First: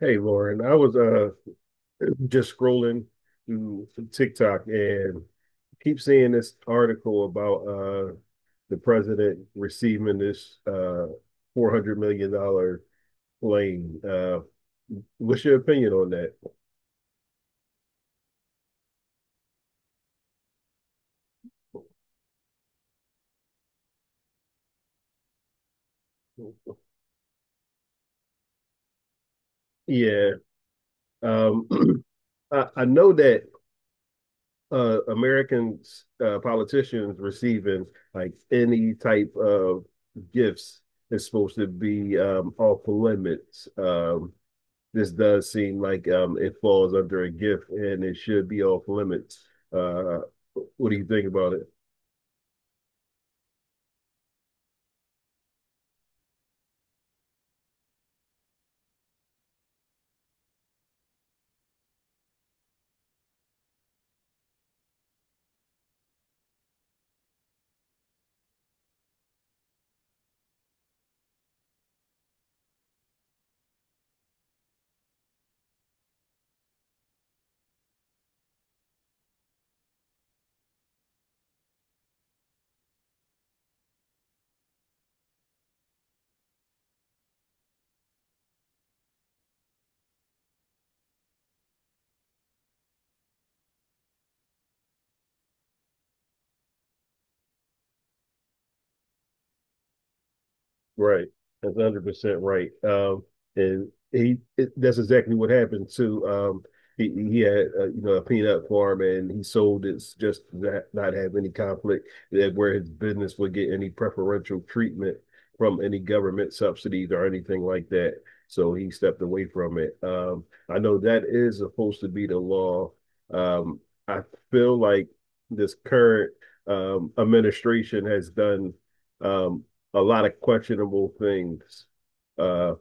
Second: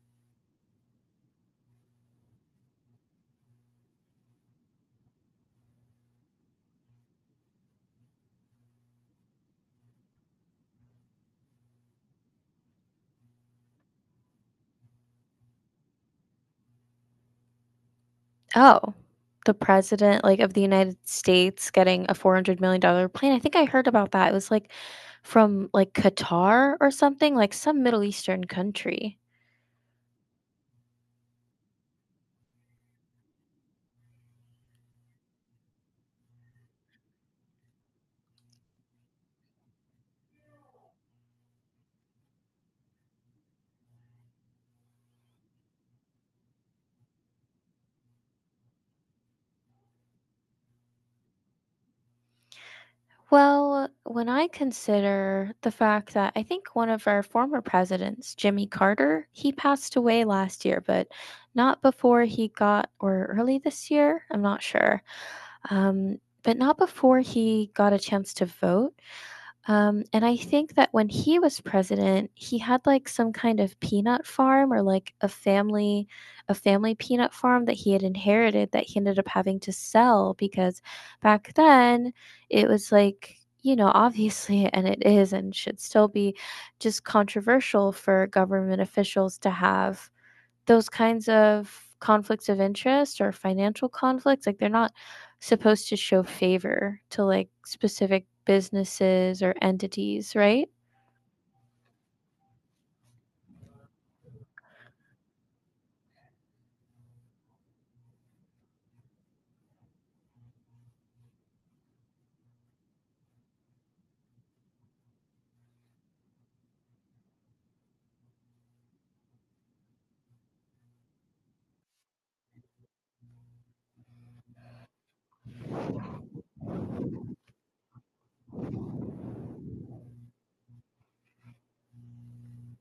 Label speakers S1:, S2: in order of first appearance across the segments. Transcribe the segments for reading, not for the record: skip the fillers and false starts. S1: Hey Lauren, I was just scrolling through TikTok and keep seeing this article about the president receiving this $400 million plane. What's your opinion on that?
S2: Oh, the president, like, of the United States getting a $400 million dollar plane. I think I heard about that. It was, like, from, like, Qatar or something, like, some Middle Eastern country.
S1: Yeah. Um I know that American politicians receiving like any type of gifts is supposed to be off limits. This does seem like it falls under a gift and it should be off limits. Uh, what do you think about it?
S2: Well, when I consider the fact that I think one of our former presidents, Jimmy Carter, he passed away last year, but not before he got or early this year, I'm not sure, but not before he got a chance to vote. And I think that when he was president, he had like some kind of peanut farm or like a family peanut farm that he had inherited that he ended up having to sell because back then it was like, you know, obviously and it is and should still be just controversial for government officials to have those kinds of conflicts of interest or financial conflicts like they're not supposed to show favor to like specific businesses or entities, right?
S1: Right. That's 100% right. And that's exactly what happened to he had you know a peanut farm and he sold it just not have any conflict that where his business would get any preferential treatment from any government subsidies or anything like that. So he stepped away from it. I know that is supposed to be the law. Um, I feel like this current administration has done um a lot of questionable things uh,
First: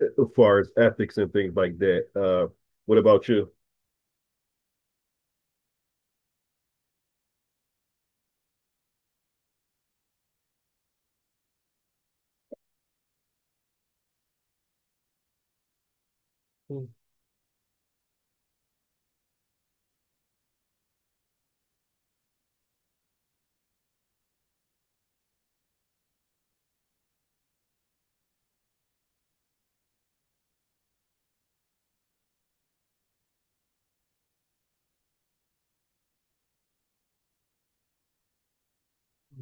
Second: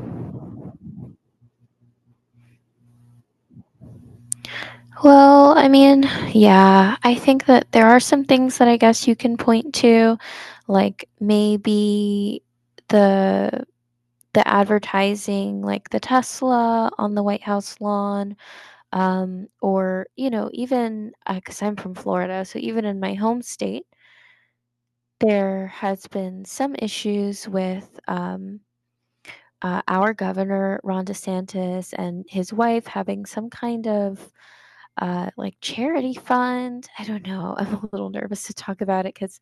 S1: as far as ethics and things like that. What about you?
S2: Well, I mean, yeah, I think that there are some things that I guess you can point to like maybe the the advertising like the Tesla on the White House lawn or you know, even because cuz I'm from Florida, so even in my home state, there has been some issues with our governor Ron DeSantis and his wife having some kind of like charity fund. I don't know. I'm a little nervous to talk about it because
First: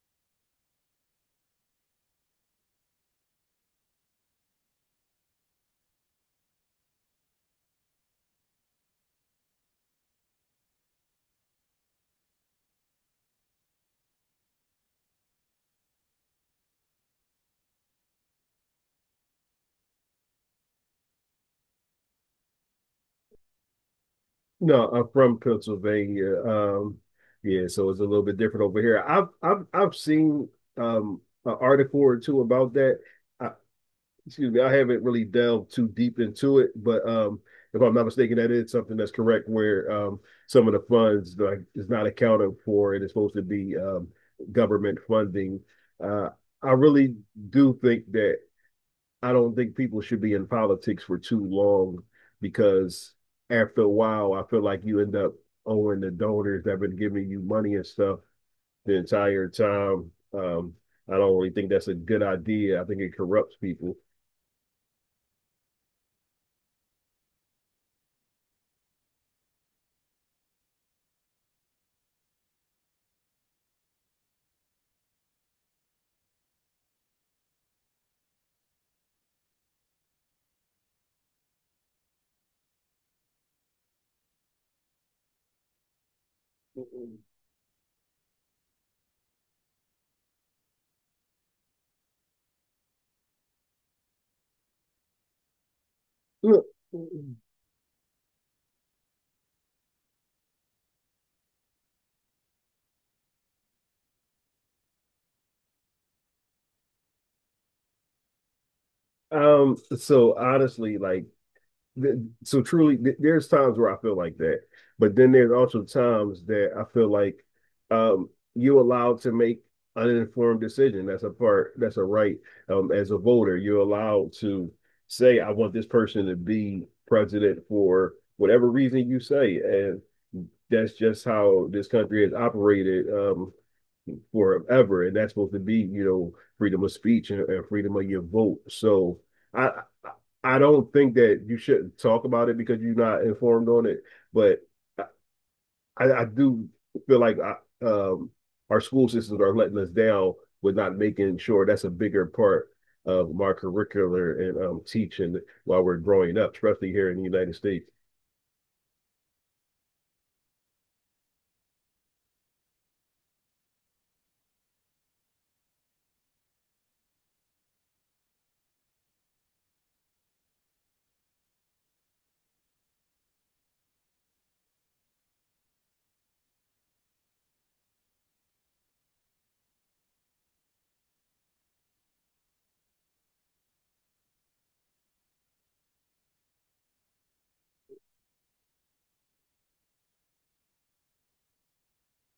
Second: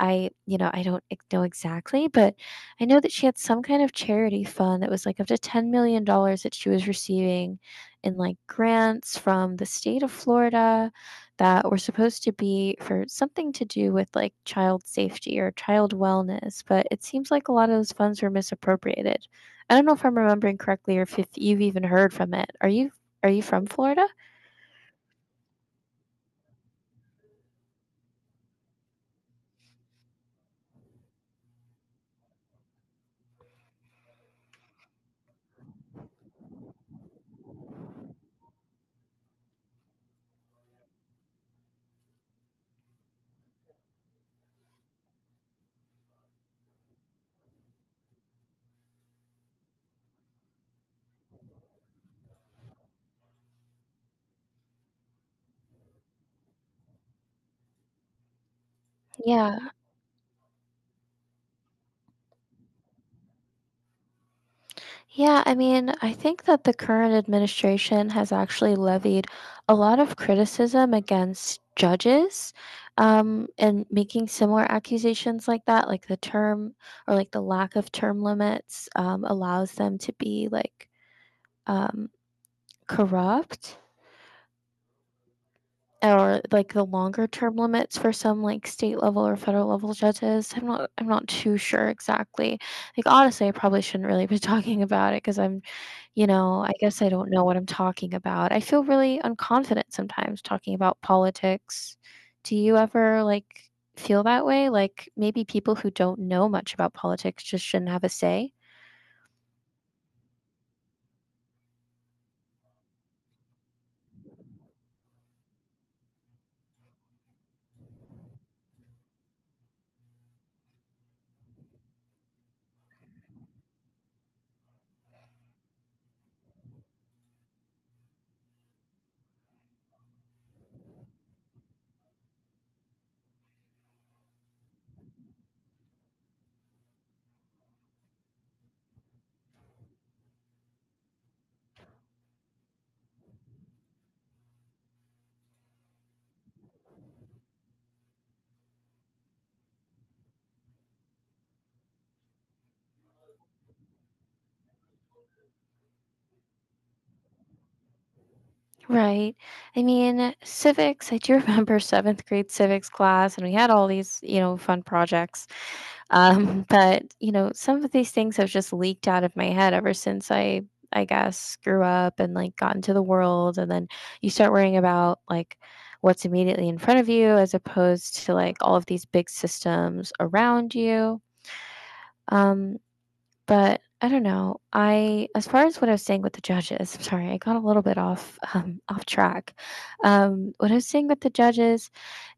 S2: I, you know, I don't know exactly, but I know that she had some kind of charity fund that was like up to $10 million dollars that she was receiving in like grants from the state of Florida that were supposed to be for something to do with like child safety or child wellness. But it seems like a lot of those funds were misappropriated. I don't know if I'm remembering correctly or if you've even heard from it. Are you from Florida?
S1: No, I'm from Pennsylvania. Yeah, so it's a little bit different over here. I've seen an article or two about that. I, excuse me, I haven't really delved too deep into it, but if I'm not mistaken, that is something that's correct where some of the funds like is not accounted for and it's supposed to be government funding. Uh, I really do think that I don't think people should be in politics for too long because after a while, I feel like you end up owing the donors that have been giving you money and stuff the entire
S2: Yeah.
S1: time. I don't really think that's a good idea. I think it corrupts people.
S2: Yeah, I mean, I think that the current administration has actually levied a lot of criticism against judges, and making similar accusations like that, like the term or, like, the lack of term limits, allows them to be, like, um, corrupt. Or like the longer term limits for some like state level or federal level judges. I'm not too sure exactly. Like honestly, I probably shouldn't really be talking about it because I'm, you know,
S1: Look,
S2: I guess I don't know what I'm talking about. I feel really unconfident sometimes talking about politics. Do you ever like feel that way? Like maybe people who don't know much about politics just shouldn't have a say?
S1: so honestly, like, th- so truly, there's times where I feel like that, but then there's also times that I feel like, um, you're allowed to make an informed decision. That's a part. That's a right. As a voter, you're allowed to say, "I want this person to be president for whatever reason you say," and that's just how this country has operated. Forever, and that's supposed to be, you know, freedom of speech and freedom of your vote. So I I don't think that you shouldn't talk about it because you're not informed on it, but I do feel like um, our school systems are letting us down with not making sure that's a bigger part of our curricular and teaching while we're growing up, especially here in the United States.
S2: Right. I mean, civics, I do remember 7th grade civics class, and we had all these, you know, fun projects. But, you know, some of these things have just leaked out of my head ever since I guess grew up and like got into the world and then you start worrying about like what's immediately in front of you as opposed to like all of these big systems around you. Um, but I don't know. I as far as what I was saying with the judges, I'm sorry, I got a little bit off off track. What I was saying with the judges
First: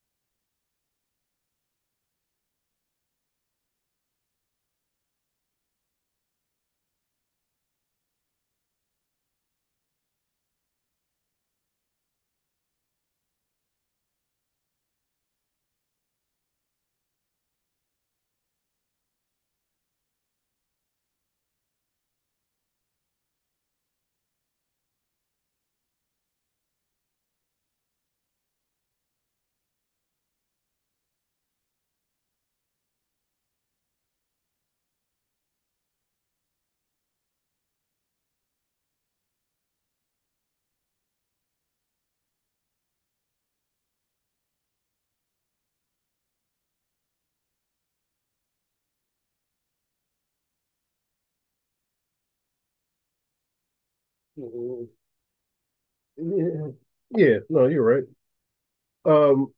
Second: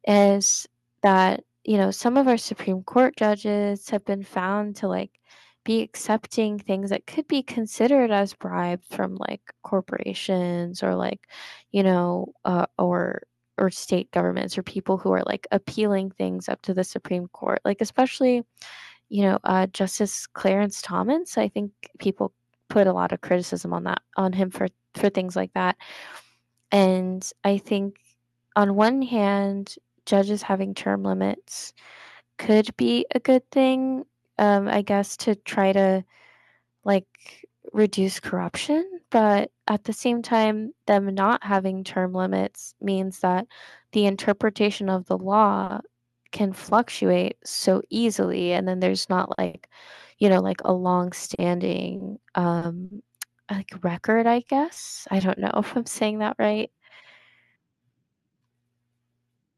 S2: is that you know some of our Supreme Court judges have been found to like be accepting things that could be considered as bribes from like corporations or like or state governments or people who are like appealing things up to the Supreme Court like especially Justice Clarence Thomas. I think people put a lot of criticism on that on him for things like that, and I think on one hand, judges having term limits could be a good thing, I guess, to try to like reduce corruption. But at the same time, them not having term limits means that the interpretation of the law can fluctuate so easily. And then there's not like, you know, like a long standing like record, I
S1: Mhm.
S2: guess. I don't know if I'm saying that
S1: Yeah,
S2: right.
S1: yeah, no, you're right. Um,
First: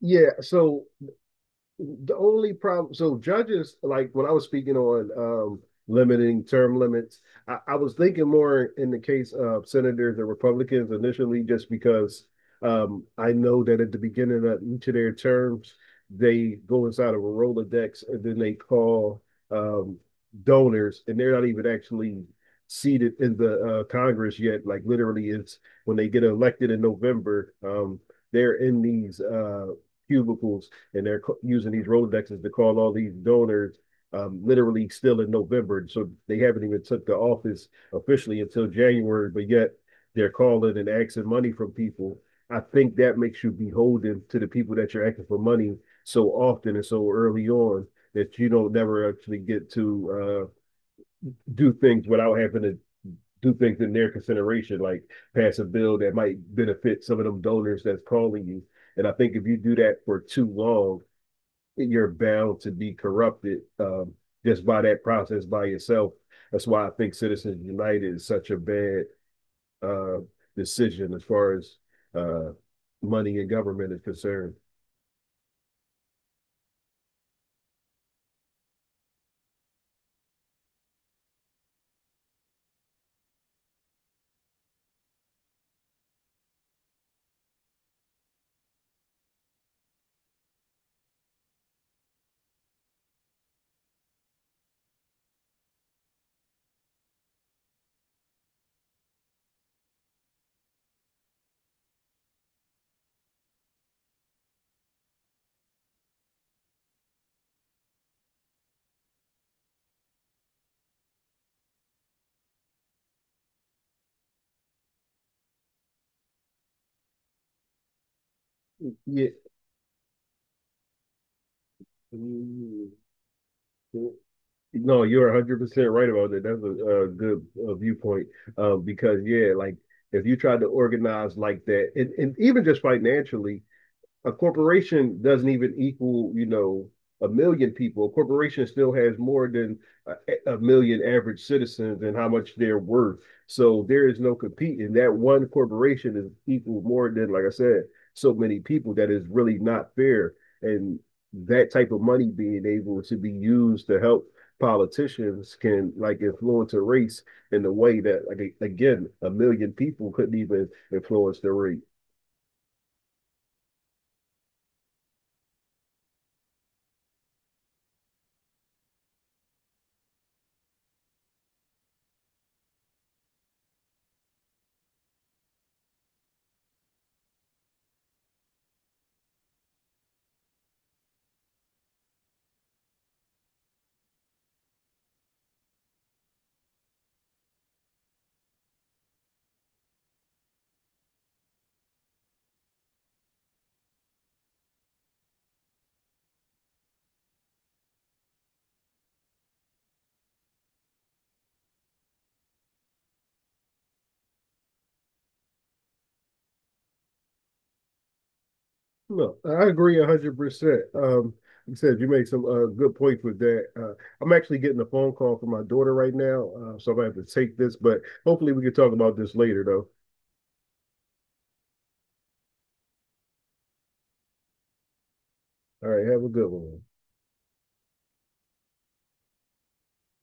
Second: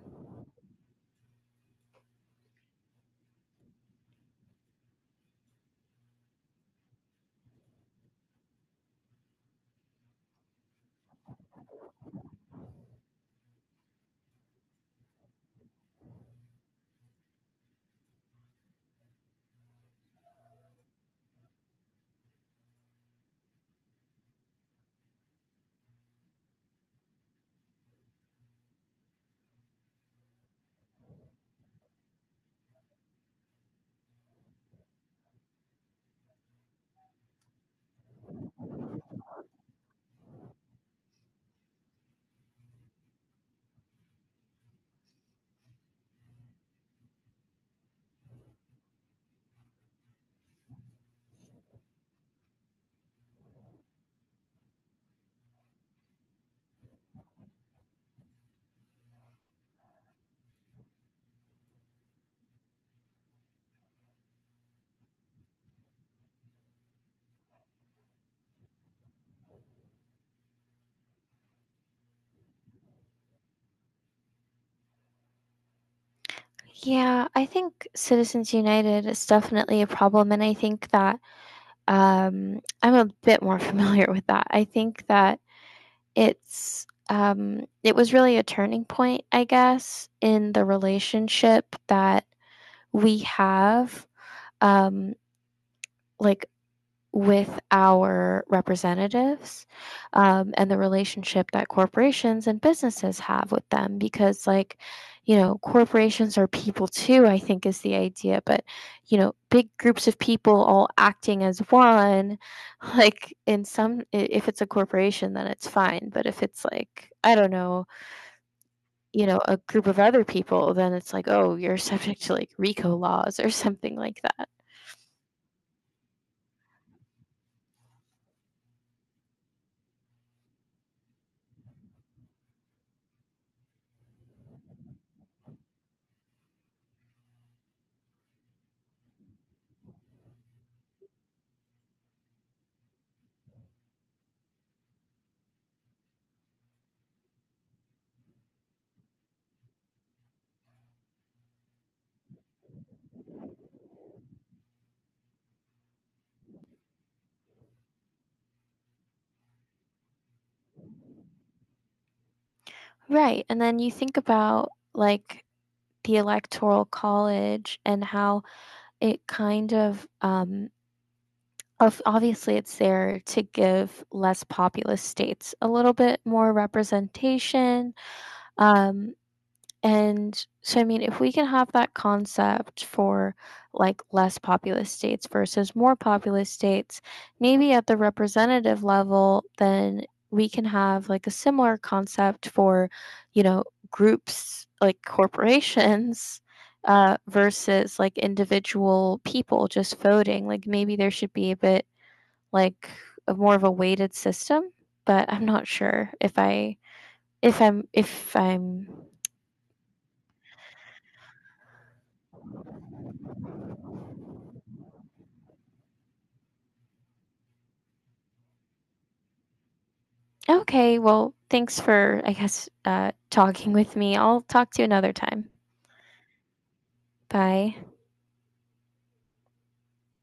S1: yeah, so the only problem, so judges, like when I was speaking on limiting term limits, I was thinking more in the case of senators and republicans initially just because I know that at the beginning of each of their terms they go inside of a rolodex and then they call um donors and they're not even actually seated in the congress yet, like literally it's when they get elected in November. They're in these cubicles and they're using these Rolodexes to call all these donors. Literally still in November, so they haven't even took the office officially until January, but yet they're calling and asking money from people. I think that makes you beholden to the people that you're asking for money so often and so early on that you don't never actually get to do things without having to do things in their consideration, like pass a bill that might benefit some of them donors that's calling you. And I think if you do that for too long, you're bound to be corrupted, just by that process by yourself. That's why I think Citizens United is such a bad uh, decision as far as uh, money in government is concerned.
S2: Yeah, I think Citizens United is definitely a problem, and I think that I'm a bit more familiar with that. I think that it was really a turning point, I guess, in the relationship that we have, um, like with our representatives, and the relationship that corporations and businesses have with them because, like, you know, corporations are people too, I think is the idea, but, you know, big groups of people all acting as one, like, in some if it's a corporation, then it's fine, but if it's like, I don't know, you
S1: Yeah.
S2: know, a group of other people, then it's like, "Oh, you're subject to, like,
S1: Mm-hmm.
S2: RICO laws," or something like that.
S1: No, you're 100% right about that. That's a good viewpoint, because, yeah, like if you tried to organize like that, and even just financially, a corporation doesn't even equal, you know, a million people. A corporation still has more than a million average citizens and how much they're worth. So there is no competing. That one corporation is equal more than, like I said, so many people that is really not fair. And that type of money being able to be used to help politicians can like influence a race in a way that like again a million people couldn't even influence the race.
S2: Right, and then you think about, like, the electoral college and how it kind of obviously it's there to give less populous states a little bit more representation um and so, I mean, if we can have that concept for like less populous states versus more populous states, maybe at the representative level, then we can have like a similar concept for, you know, groups like corporations versus like individual people just voting. Like maybe there should be a bit like a more of a weighted system, but I'm not sure if I'm.
S1: Look, I agree 100%. You said you make some good points with that. I'm actually getting a phone call from my daughter right now, so I'm gonna have to take this, but hopefully we can talk about this later, though.
S2: Okay, well, thanks for, I guess, talking with me. I'll talk to you another time.
S1: All right, have a good one.
S2: Bye.